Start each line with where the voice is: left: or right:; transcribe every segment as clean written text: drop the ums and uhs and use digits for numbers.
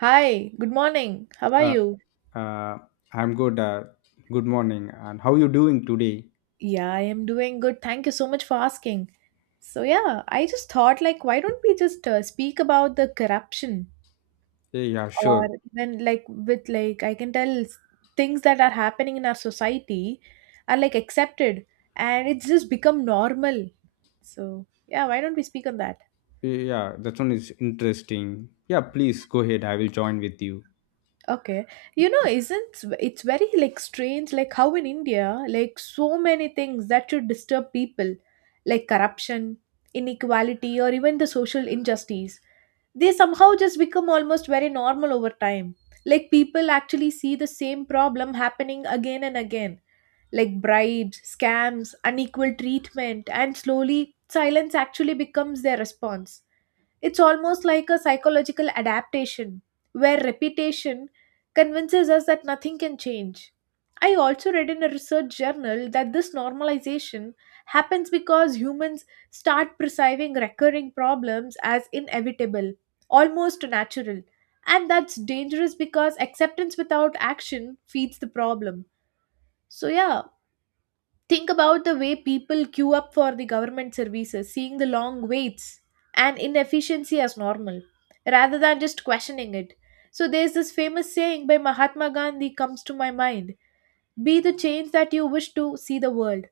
right: Hi, good morning. How are
left: Uh,
right: you?
left: uh, I'm good. Good morning. And how you doing today?
right: Yeah, I am doing good. Thank you so much for asking. So, yeah, I just thought like why don't we just speak about the corruption
left: Yeah, sure.
right: or even like with like I can tell s- things that are happening in our society are like accepted and it's just become normal. So, yeah, why don't we speak on that?
left: Yeah, that one is interesting. Yeah, please go ahead. I will join with you.
right: Okay. You know, isn't s- it's very like strange like how in India like so many things that should disturb people like corruption, inequality or even the social injustice they somehow just become almost very normal over time. Like people actually see the same problem happening again and again, like bribes, scams, unequal treatment, and slowly silence actually becomes their response. It's almost like a psychological adaptation where repetition convinces us that nothing can change. I also read in a research journal that this normalization happens because humans start perceiving recurring problems as inevitable, almost natural. And that's dangerous because acceptance without action feeds the problem. So, yeah, think about the way people queue up for the government services, seeing the long waits and inefficiency as normal, rather than just questioning it. So there's this famous saying by Mahatma Gandhi comes to my mind, be the change that you wish to see the world.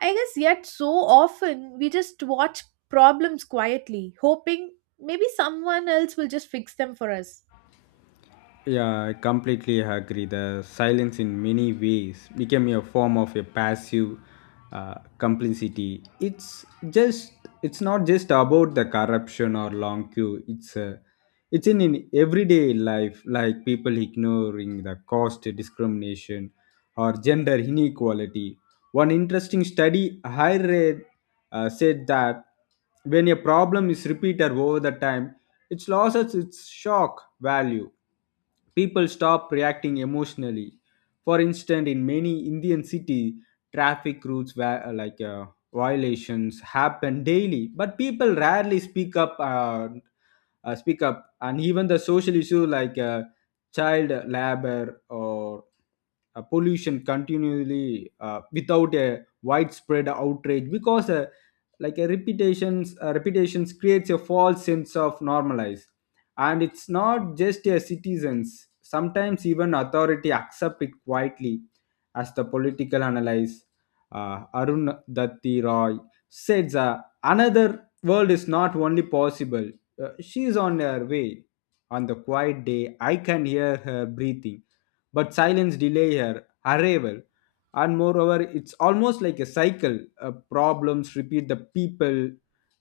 right: I guess yet so often we just watch problems quietly, hoping maybe someone else will just fix them for us.
left: Yeah, I completely agree. The silence in many ways became a form of a passive complicity. It's not just about the corruption or long queue. It's in everyday life, like people ignoring the cost discrimination or gender inequality. One interesting study I read said that when a problem is repeated over the time, it loses its shock value. People stop reacting emotionally. For instance, in many Indian city, traffic routes were like violations happen daily, but people rarely speak up. Speak up, and even the social issue like child labor or pollution continually without a widespread outrage because like a repetitions creates a false sense of normalize, and it's not just a citizens. Sometimes even authority accept it quietly as the political analyst Arun Datti Roy says, another world is not only possible. She is on her way on the quiet day. I can hear her breathing, but silence delay her arrival. And moreover, it's almost like a cycle. Problems repeat, the people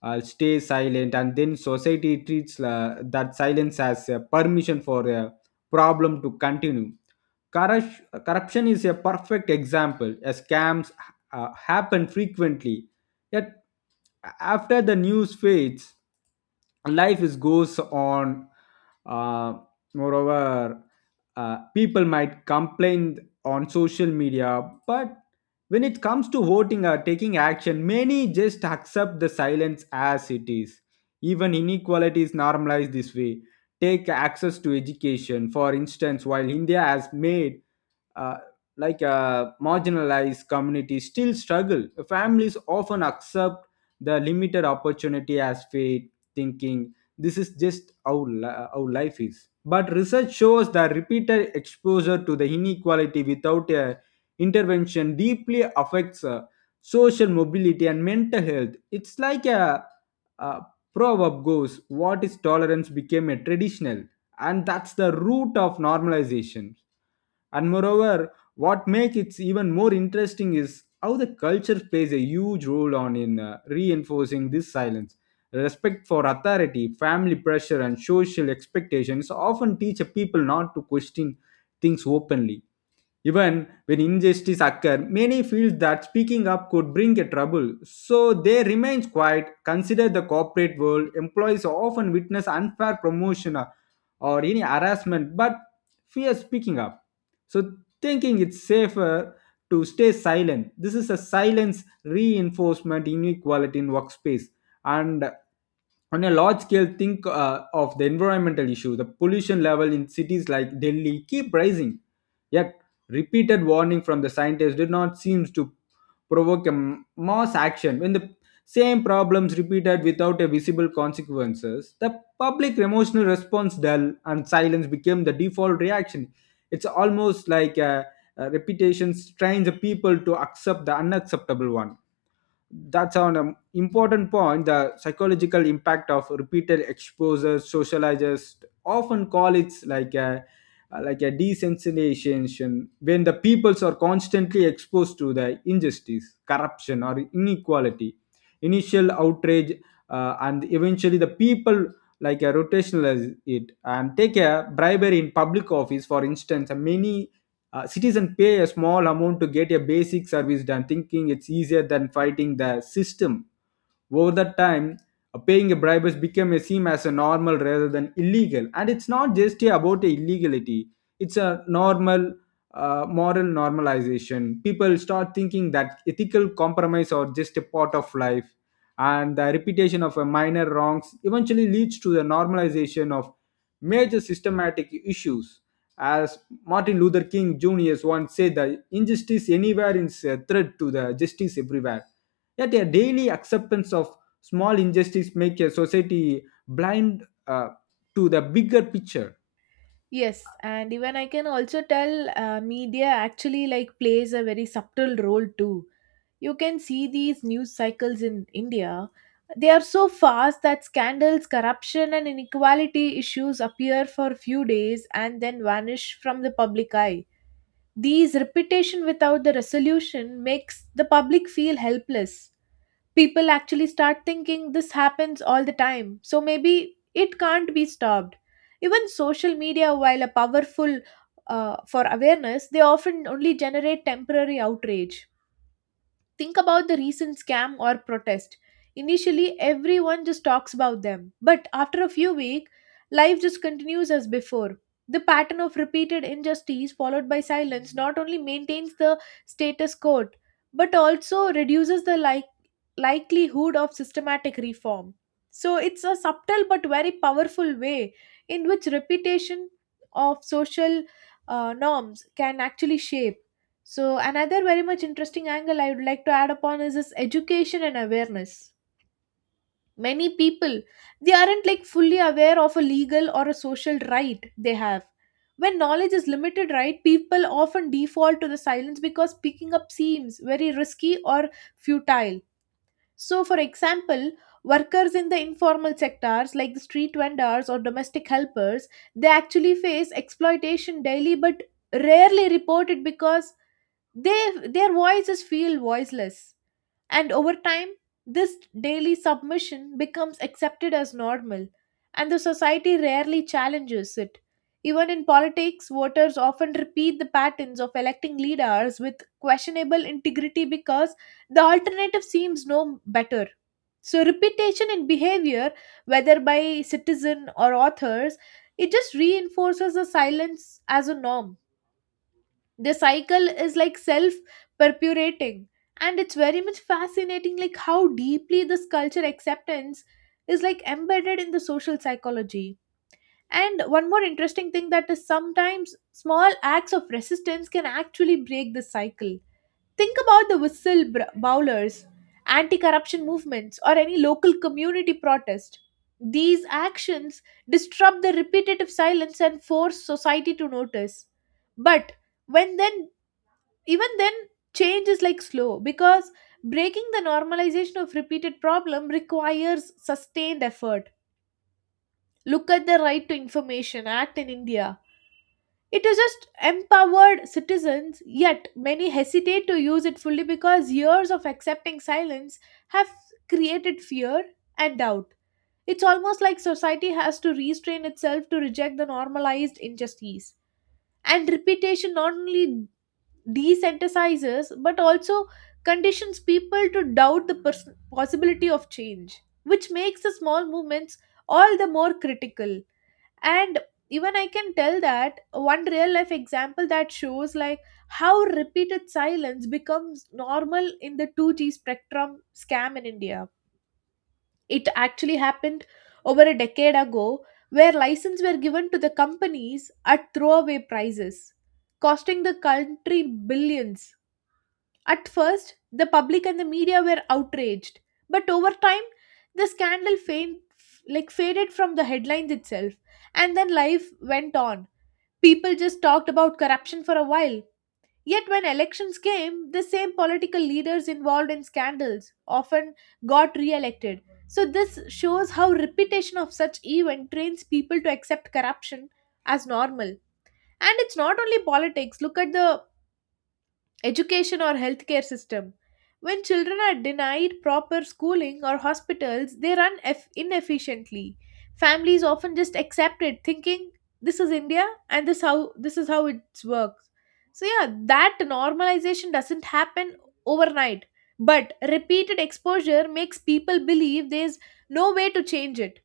left: stay silent, and then society treats that silence as a permission for a problem to continue. Corruption is a perfect example, as scams happen frequently. Yet, after the news fades, life is goes on. Uh, Moreover, people might complain on social media, but when it comes to voting or taking action, many just accept the silence as it is. Even inequality is normalized this way. Take access to education. For instance, while India has made uh, like marginalized communities still struggle. Families often accept the limited opportunity as fate, thinking this is just how, how life is. But research shows that repeated exposure to the inequality without a intervention deeply affects social mobility and mental health. It's like a proverb goes, what is tolerance became a traditional, and that's the root of normalization. And moreover, what makes it even more interesting is how the culture plays a huge role on in reinforcing this silence. Respect for authority, family pressure, and social expectations often teach a people not to question things openly, even when injustice occurs. Many feel that speaking up could bring a trouble, so they remain quiet. Consider the corporate world, employees often witness unfair promotion or any harassment, but fear is picking up, so thinking it's safer to stay silent. This is a silence reinforcement inequality in workspace. And on a large scale, think of the environmental issue. The pollution level in cities like Delhi keep rising, yet repeated warning from the scientists did not seem to provoke a mass action. When the same problems repeated without a visible consequences, the public emotional response dull and silence became the default reaction. It's almost like a reputation strains the people to accept the unacceptable one. That's an important point, the psychological impact of repeated exposures. Socializers often call it like a desensitization. When the peoples are constantly exposed to the injustice, corruption, or inequality, initial outrage and eventually the people like a rotationalize it and take a bribery in public office. For instance, many citizen pay a small amount to get a basic service done, thinking it's easier than fighting the system. Over the time, paying a bribe has become a seem as a normal rather than illegal. And it's not just about the illegality, it's a normal moral normalization. People start thinking that ethical compromise are just a part of life, and the repetition of a minor wrongs eventually leads to the normalization of major systematic issues. As Martin Luther King Jr. once said, the injustice anywhere is a threat to the justice everywhere. Yet a daily acceptance of small injustice makes a society blind to the bigger picture.
right: Yes, and even I can also tell media actually like plays a very subtle role too. You can see these news cycles in India. They are so fast that scandals, corruption, and inequality issues appear for few days and then vanish from the public eye. These repetition without the resolution makes the public feel helpless, people actually start thinking this happens all the time, so maybe it can't be stopped. Even social media, while a powerful for awareness, they often only generate temporary outrage. Think about the recent scam or protest. Initially, everyone just talks about them, but after a few weeks, life just continues as before. The pattern of repeated injustice followed by silence not only maintains the status quo, but also reduces the likelihood of systematic reform. So it's a subtle but very powerful way in which repetition of social norms can actually shape. So, another very much interesting angle I would like to add upon is this education and awareness. Many people they aren't like fully aware of a legal or a social right they have. When knowledge is limited, right, people often default to the silence because picking up seems very risky or futile. So, for example, workers in the informal sectors like the street vendors or domestic helpers, they actually face exploitation daily but rarely report it because their voices feel voiceless. And over time, this daily submission becomes accepted as normal, and the society rarely challenges it. Even in politics, voters often repeat the patterns of electing leaders with questionable integrity because the alternative seems no better. So, repetition in behavior, whether by citizen or authors, it just reinforces the silence as a norm. The cycle is like self perpetuating, and it's very much fascinating like how deeply this culture acceptance is like embedded in the social psychology. And one more interesting thing that is sometimes small acts of resistance can actually break the cycle. Think about the bowlers, anti-corruption movements or any local community protest. These actions disrupt the repetitive silence and force society to notice. But when then even then, change is like slow because breaking the normalization of repeated problem requires sustained effort. Look at the Right to Information Act in India. It is just empowered citizens, yet many hesitate to use it fully because years of accepting silence have created fear and doubt. It's almost like society has to restrain itself to reject the normalized injustice. And repetition not only desensitizes but also conditions people to doubt the possibility of change, which makes the small movements all the more critical. And even I can tell that one real life example that shows like how repeated silence becomes normal in the 2G spectrum scam in India, it actually happened over a decade ago where licenses were given to the companies at throwaway prices, costing the country billions. At first, the public and the media were outraged, but over time, the scandal fade, like faded from the headlines itself, and then life went on. People just talked about corruption for a while. Yet, when elections came, the same political leaders involved in scandals often got re elected. So, this shows how repetition of such event trains people to accept corruption as normal. And it's not only politics. Look at the education or healthcare system. When children are denied proper schooling or hospitals, they run inefficiently. Families often just accept it, thinking this is India and this how this is how it works. So yeah, that normalization doesn't happen overnight, but repeated exposure makes people believe there's no way to change it.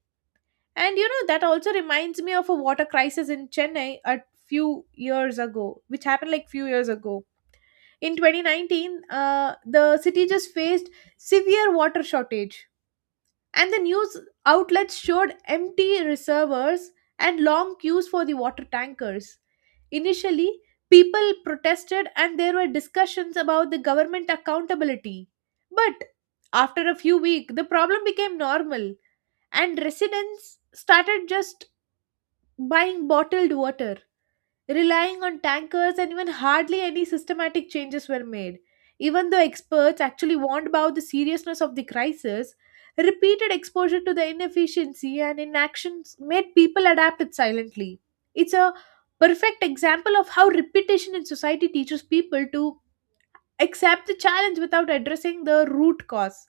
right: And you know that also reminds me of a water crisis in Chennai a few years ago, which happened like few years ago in 2019, the city just faced severe water shortage, and the news outlets showed empty reservoirs and long queues for the water tankers. Initially, people protested, and there were discussions about the government accountability. But after a few weeks, the problem became normal, and residents started just buying bottled water, relying on tankers, and even hardly any systematic changes were made. Even though experts actually warned about the seriousness of the crisis, repeated exposure to the inefficiency and inactions made people adapt it silently. It's a perfect example of how repetition in society teaches people to accept the challenge without addressing the root cause.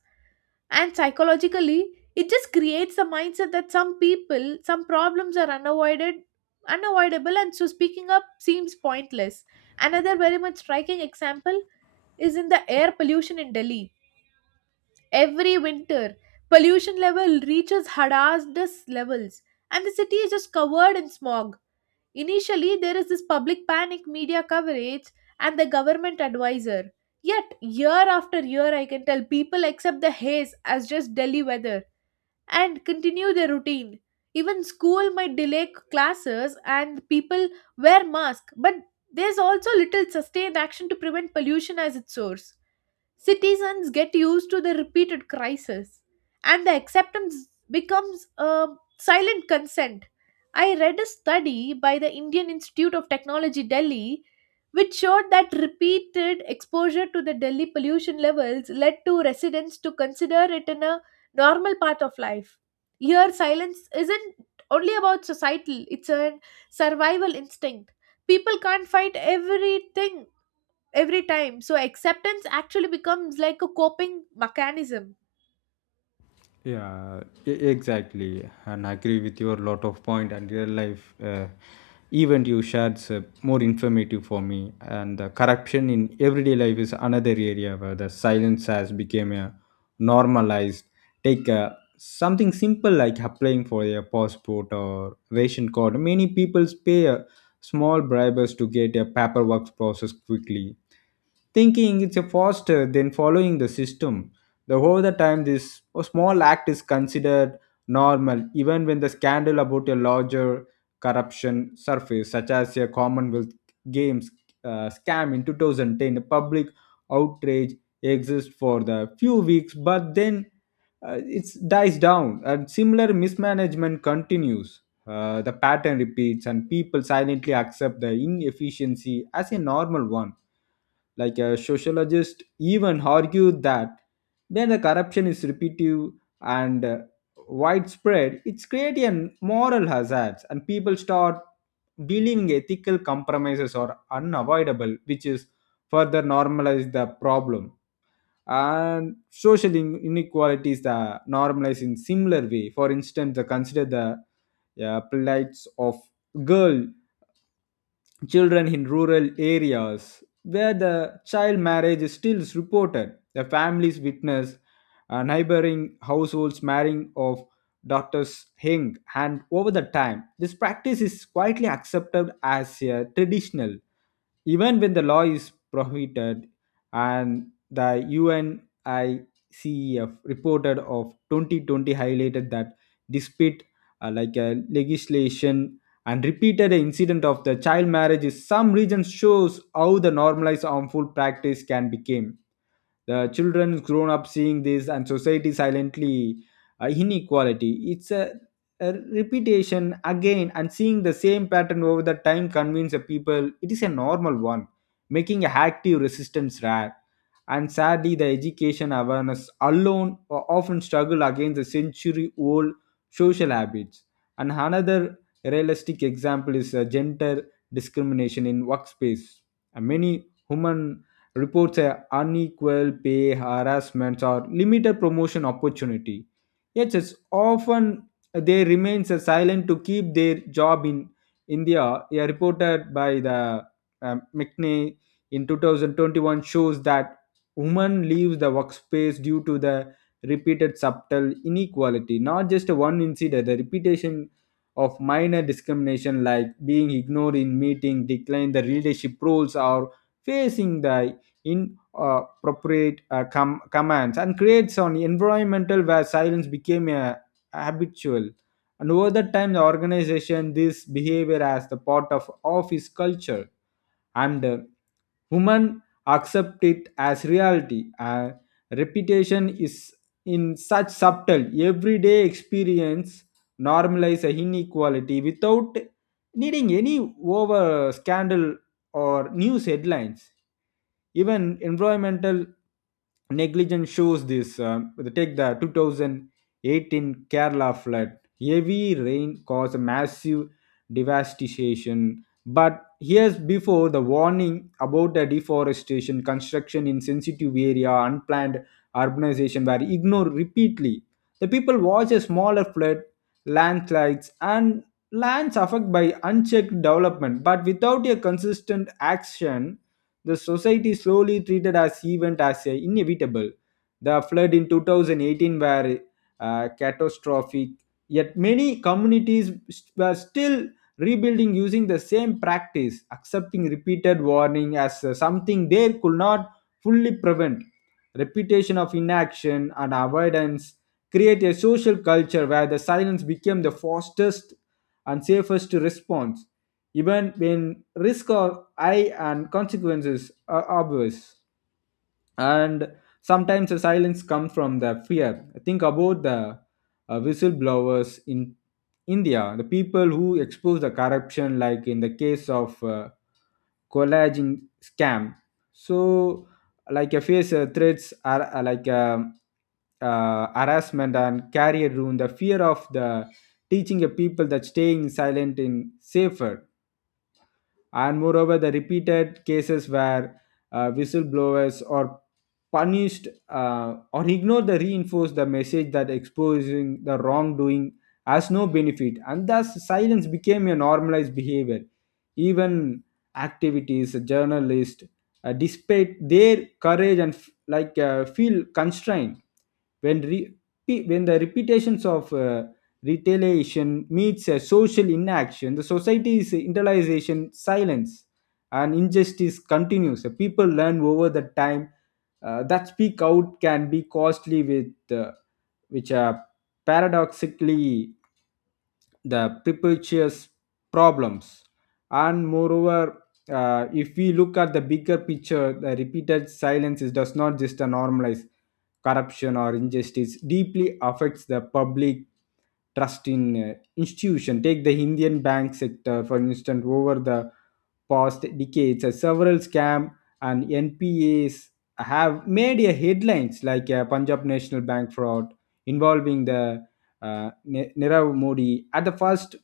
right: And psychologically, it just creates the mindset that some people, some problems are unavoided, unavoidable, and so speaking up seems pointless. Another very much striking example is in the air pollution in Delhi. Every winter, pollution level reaches hazardous levels, and the city is just covered in smog. Initially, there is this public panic, media coverage, and the government advisor. Yet, year after year, I can tell people accept the haze as just Delhi weather and continue their routine. Even school might delay classes and people wear masks, but there's also little sustained action to prevent pollution as its source. Citizens get used to the repeated crisis, and the acceptance becomes a silent consent. I read a study by the Indian Institute of Technology Delhi which showed that repeated exposure to the Delhi pollution levels led to residents to consider it in a normal part of life. Here, silence isn't only about societal, it's a survival instinct. People can't fight everything every time, so acceptance actually becomes like a coping mechanism.
left: Yeah, exactly, and I agree with your lot of point, and real life event you shared is more informative for me. And the corruption in everyday life is another area where the silence has become a normalized. Take something simple like applying for a passport or ration card. Many people pay small bribes to get a paperwork process quickly, thinking it's a faster than following the system. The over the time, this small act is considered normal, even when the scandal about a larger corruption surface, such as a Commonwealth Games scam in 2010. Public outrage exists for the few weeks, but then it dies down, and similar mismanagement continues. The pattern repeats, and people silently accept the inefficiency as a normal one. Like a sociologist even argued that when the corruption is repetitive and widespread, it's creating an moral hazards, and people start believing ethical compromises are unavoidable, which is further normalize the problem. And social inequalities are normalized in similar way. For instance, the consider the plights of girl children in rural areas where the child marriage is still reported. The families witness neighboring households marrying of daughters young, and over the time, this practice is quietly accepted as a traditional, even when the law is prohibited. And the UNICEF reported of 2020 highlighted that despite like a legislation and repeated incident of the child marriages, some regions shows how the normalized harmful practice can become. The children grown up seeing this, and society silently inequality. It's a repetition again, and seeing the same pattern over the time convince the people it is a normal one, making active resistance rare. And sadly, the education awareness alone often struggle against the century old social habits. And another realistic example is gender discrimination in workspace. And many women reports unequal pay, harassment, or limited promotion opportunity. Yet, it's often they remain silent to keep their job in India. A reported by the McNay in 2021 shows that women leaves the workspace due to the repeated subtle inequality, not just one incident. The repetition of minor discrimination, like being ignored in meeting, decline the leadership roles, or facing the in appropriate commands, and creates an environmental where silence became a habitual. And over the time, the organization this behavior as the part of office culture. And women accept it as reality. Reputation is in such subtle everyday experience normalize a inequality without needing any over scandal or news headlines. Even environmental negligence shows this. Take the 2018 Kerala flood. Heavy rain caused massive devastation, but here's before the warning about the deforestation, construction in sensitive area, unplanned urbanization were ignored repeatedly. The people watch a smaller flood, landslides, and lands affected by unchecked development, but without a consistent action, the society slowly treated as event as a inevitable. The flood in 2018 were catastrophic, yet many communities were still rebuilding using the same practice, accepting repeated warning as something they could not fully prevent. Repetition of inaction and avoidance create a social culture where the silence became the fastest and safest response, even when risk are high and consequences are obvious. And sometimes the silence comes from the fear. Think about the whistleblowers in India, the people who expose the corruption, like in the case of collagen scam. So like a face threats are like harassment and career ruin. The fear of the teaching a people that staying silent in safer. And moreover, the repeated cases where whistleblowers are punished or ignored the reinforce the message that exposing the wrongdoing has no benefit, and thus silence became a normalized behavior. Even activities, journalists, despite their courage and like feel constrained when when the repetitions of retaliation meets a social inaction, the society's internalization silence and injustice continues. The people learn over the time that speak out can be costly with, which are paradoxically the perpetuous problems. And moreover, if we look at the bigger picture, the repeated silence does not just normalize corruption or injustice, deeply affects the public trust in institution. Take the Indian bank sector, for instance. Over the past decades, several scam and NPAs have made a headlines, like Punjab National Bank fraud involving the Nirav Modi. At the first,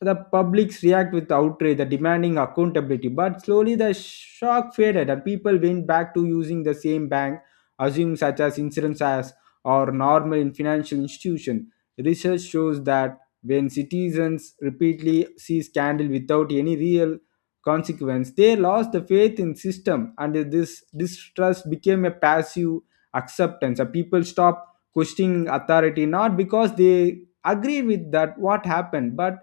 left: the publics react with outrage, the demanding accountability. But slowly, the shock faded, and people went back to using the same bank, assume such as insurance as or normal in financial institution. Research shows that when citizens repeatedly see scandal without any real consequence, they lost the faith in system, and this distrust became a passive acceptance. People stop questioning authority not because they agree with that what happened but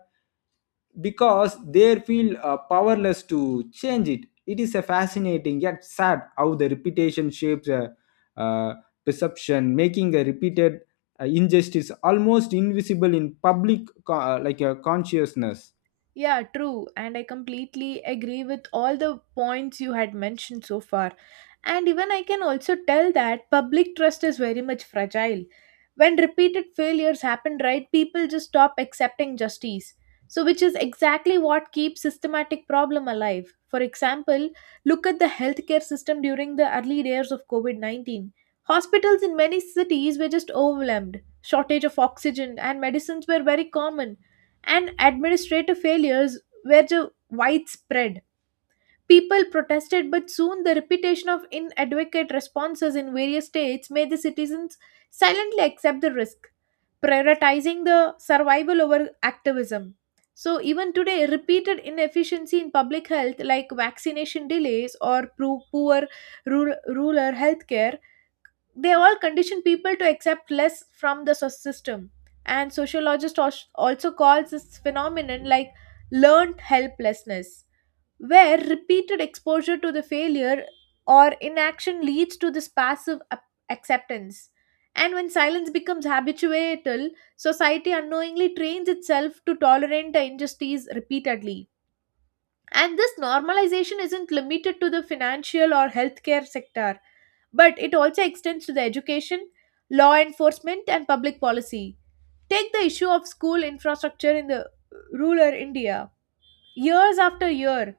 left: because they feel powerless to change it. It is a fascinating yet sad how the reputation shapes a uh, perception, making a repeated injustice almost invisible in public like a consciousness.
right: Yeah, true. And I completely agree with all the points you had mentioned so far. And even I can also tell that public trust is very much fragile. When repeated failures happen, right, people just stop accepting justice. So, which is exactly what keeps systematic problem alive. For example, look at the healthcare system during the early days of COVID COVID-19. Hospitals in many cities were just overwhelmed. Shortage of oxygen and medicines were very common and administrative failures were widespread. People protested, but soon the repetition of inadequate responses in various states made the citizens silently accept the risk, prioritizing the survival over activism. So, even today, repeated inefficiency in public health, like vaccination delays or poor rural healthcare, they all condition people to accept less from the system, and sociologist also calls this phenomenon like learned helplessness, where repeated exposure to the failure or inaction leads to this passive acceptance. And when silence becomes habitual, society unknowingly trains itself to tolerate the injustice repeatedly, and this normalization isn't limited to the financial or healthcare sector, but it also extends to the education, law enforcement, and public policy. Take the issue of school infrastructure in the rural India. Years after year,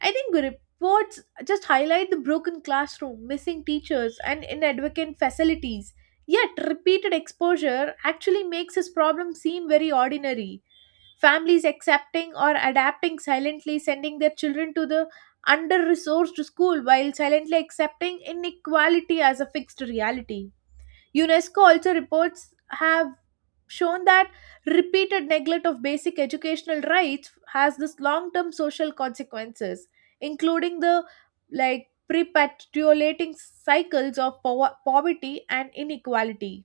right: I think reports just highlight the broken classroom, missing teachers, and inadequate facilities. Yet, repeated exposure actually makes this problem seem very ordinary. Families accepting or adapting silently, sending their children to the under resourced school while silently accepting inequality as a fixed reality. UNESCO also reports have shown that repeated neglect of basic educational rights has this long-term social consequences including the like perpetuating cycles of poverty and inequality.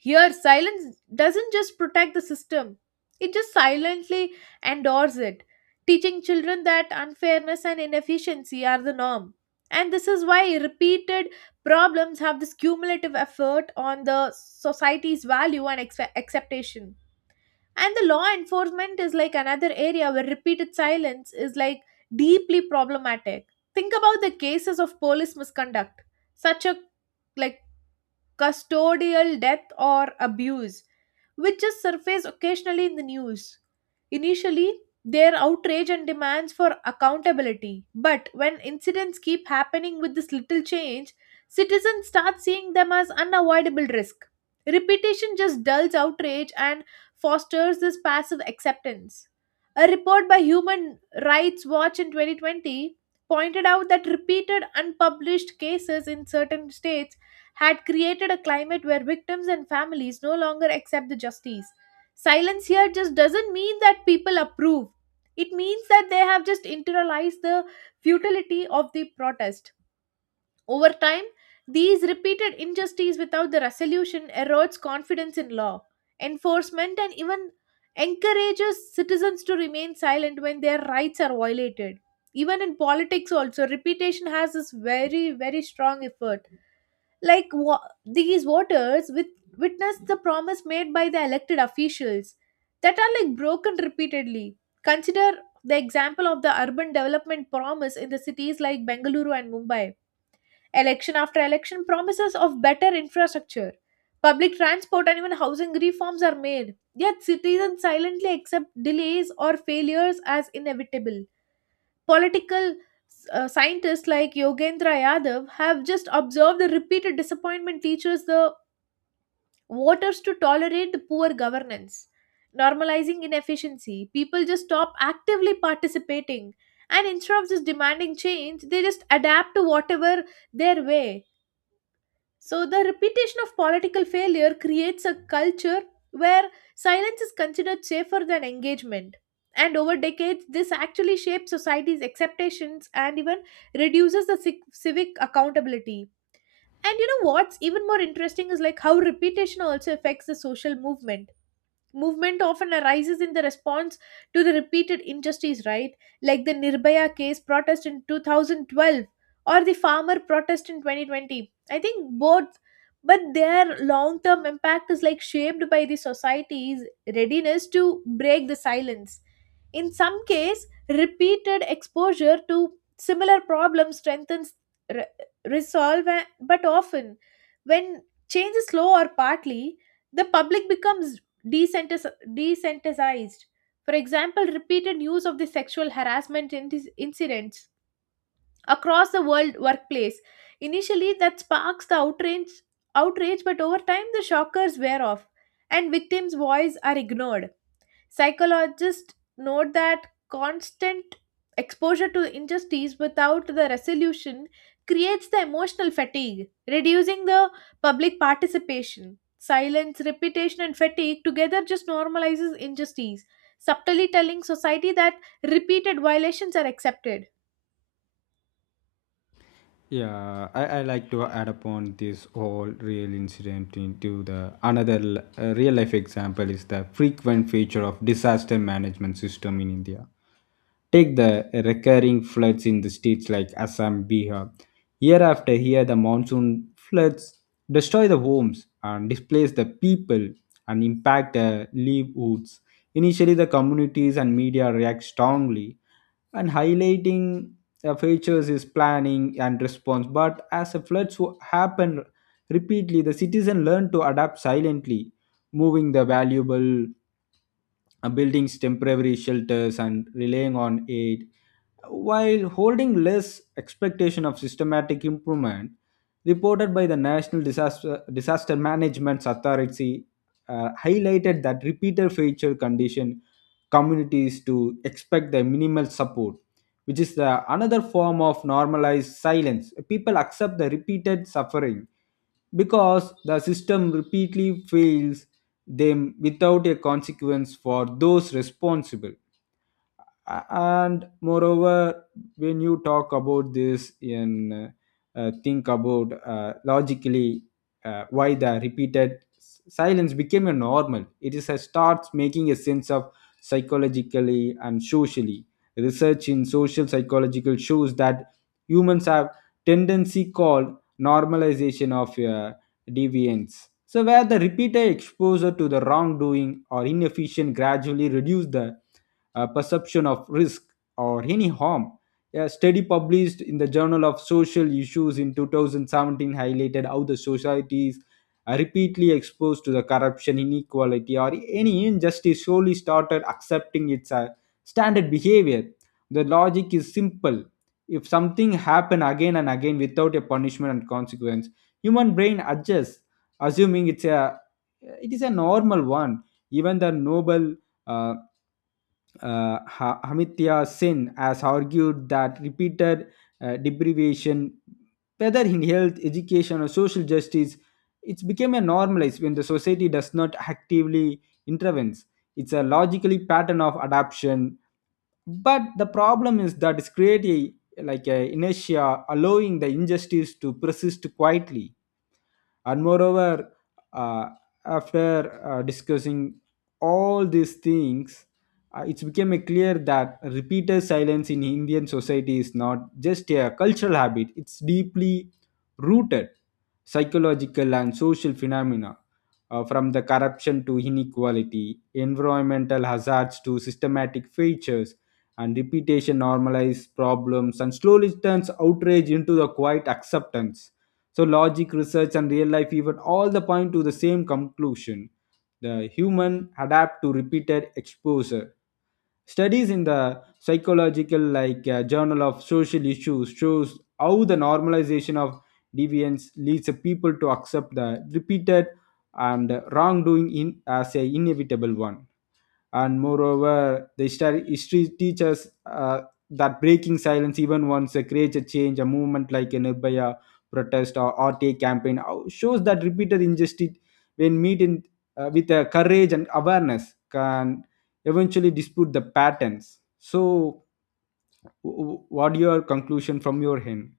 right: Here, silence doesn't just protect the system, it just silently endorses it, teaching children that unfairness and inefficiency are the norm. And this is why repeated problems have this cumulative effort on the society's value and acceptation. And the law enforcement is like another area where repeated silence is like deeply problematic. Think about the cases of police misconduct, such a like custodial death or abuse, which just surface occasionally in the news. Initially, their outrage and demands for accountability. But when incidents keep happening with this little change, citizens start seeing them as unavoidable risk. Repetition just dulls outrage and fosters this passive acceptance. A report by Human Rights Watch in 2020 pointed out that repeated unpublished cases in certain states had created a climate where victims and families no longer accept the justice. Silence here just doesn't mean that people approve, it means that they have just internalized the futility of the protest. Over time, these repeated injustices without the resolution erodes confidence in law enforcement and even encourages citizens to remain silent when their rights are violated. Even in politics also, repetition has this very very strong effort. These voters witnessed the promise made by the elected officials that are like broken repeatedly. Consider the example of the urban development promise in the cities like Bengaluru and Mumbai. Election after election, promises of better infrastructure, public transport, and even housing reforms are made. Yet citizens silently accept delays or failures as inevitable. Political scientists like Yogendra Yadav have just observed the repeated disappointment teaches the voters to tolerate the poor governance, normalizing inefficiency. People just stop actively participating, and instead of just demanding change, they just adapt to whatever their way. So, the repetition of political failure creates a culture where silence is considered safer than engagement. And over decades, this actually shapes society's expectations and even reduces the civic accountability. And you know what's even more interesting is like how repetition also affects the social movement. Movement often arises in the response to the repeated injustice, right? Like the Nirbhaya case protest in 2012 or the farmer protest in 2020. I think both, but their long term impact is like shaped by the society's readiness to break the silence. In some case, repeated exposure to similar problems strengthens re- resolve, but often when change is slow or partly, the public becomes desensitized. For example, repeated news of the sexual harassment incidents across the world workplace. Initially, that sparks the outrage, outrage, but over time, the shockers wear off and victims' voices are ignored. Psychologists note that constant exposure to injustice without the resolution creates the emotional fatigue, reducing the public participation. Silence, repetition, and fatigue together just normalizes injustice, subtly telling society that repeated violations are accepted.
left: Yeah, I like to add upon this whole real incident into the another real life example is the frequent feature of disaster management system in India. Take the recurring floods in the states like Assam, Bihar. Year after year, the monsoon floods destroy the homes and displace the people and impact the livelihoods. Initially, the communities and media react strongly, and highlighting features is planning and response, but as the floods happen repeatedly, the citizen learn to adapt silently, moving the valuable, building temporary shelters and relying on aid, while holding less expectation of systematic improvement. Reported by the national disaster management authority, highlighted that repeated failure condition communities to expect the minimal support, which is the another form of normalized silence. People accept the repeated suffering because the system repeatedly fails them without a consequence for those responsible. And moreover, when you talk about this and think about logically, why the repeated silence became a normal, it is a starts making a sense of psychologically and socially. Research in social psychological shows that humans have tendency called normalization of deviance, so where the repeated exposure to the wrongdoing or inefficient gradually reduce the perception of risk or any harm. A study published in the Journal of Social Issues in 2017 highlighted how the societies are repeatedly exposed to the corruption, inequality, or any injustice slowly started accepting its standard behavior. The logic is simple. If something happen again and again without a punishment and consequence, human brain adjusts, assuming it is a normal one. Even the noble uh, Amitya Sen has argued that repeated deprivation, whether in health, education, or social justice, it's become a normalized when the society does not actively intervene. It's a logically pattern of adaption, but the problem is that it's creating like a inertia, allowing the injustice to persist quietly. And moreover, uh, after discussing all these things, it became a clear that repeated silence in indian society is not just a cultural habit, it's deeply rooted psychological and social phenomena, from the corruption to inequality, environmental hazards to systematic features, and repetition normalizes problems and slowly turns outrage into the quiet acceptance. So logic, research, and real life even all the point to the same conclusion. The human adapt to repeated exposure. Studies in the psychological, like journal of social issues, shows how the normalization of deviance leads the people to accept the repeated and wrongdoing in as a inevitable one. And moreover, the history teaches that breaking silence even once creates a change. A movement like a nirbhaya protest or rta campaign shows that repeated injustice, when met with courage and awareness, can eventually dispute the patterns. So what your conclusion from your end?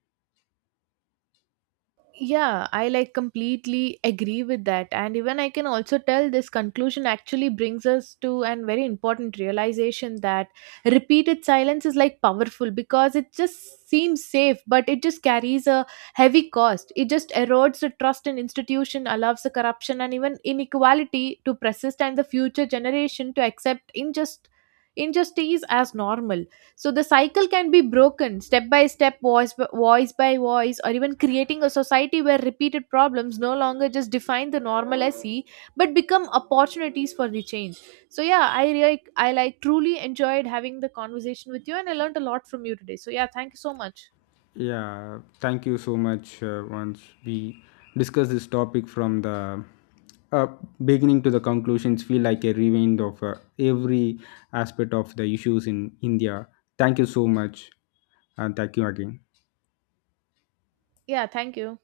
right: Yeah, I like completely agree with that. And even I can also tell this conclusion actually brings us to an very important realization that repeated silence is like powerful because it just seems safe, but it just carries a heavy cost. It just erodes the trust in institution, allows the corruption and even inequality to persist and the future generation to accept in just injustice as normal. So the cycle can be broken step by step, voice by, voice by voice, or even creating a society where repeated problems no longer just define the normalcy but become opportunities for the change. So yeah, I really, I like truly enjoyed having the conversation with you and I learned a lot from you today. So yeah, thank you so much.
left: Yeah, thank you so much. Once we discuss this topic from the uh, beginning to the conclusions, feel like a rewind of every aspect of the issues in India. Thank you so much, and thank you again.
right: Yeah, thank you.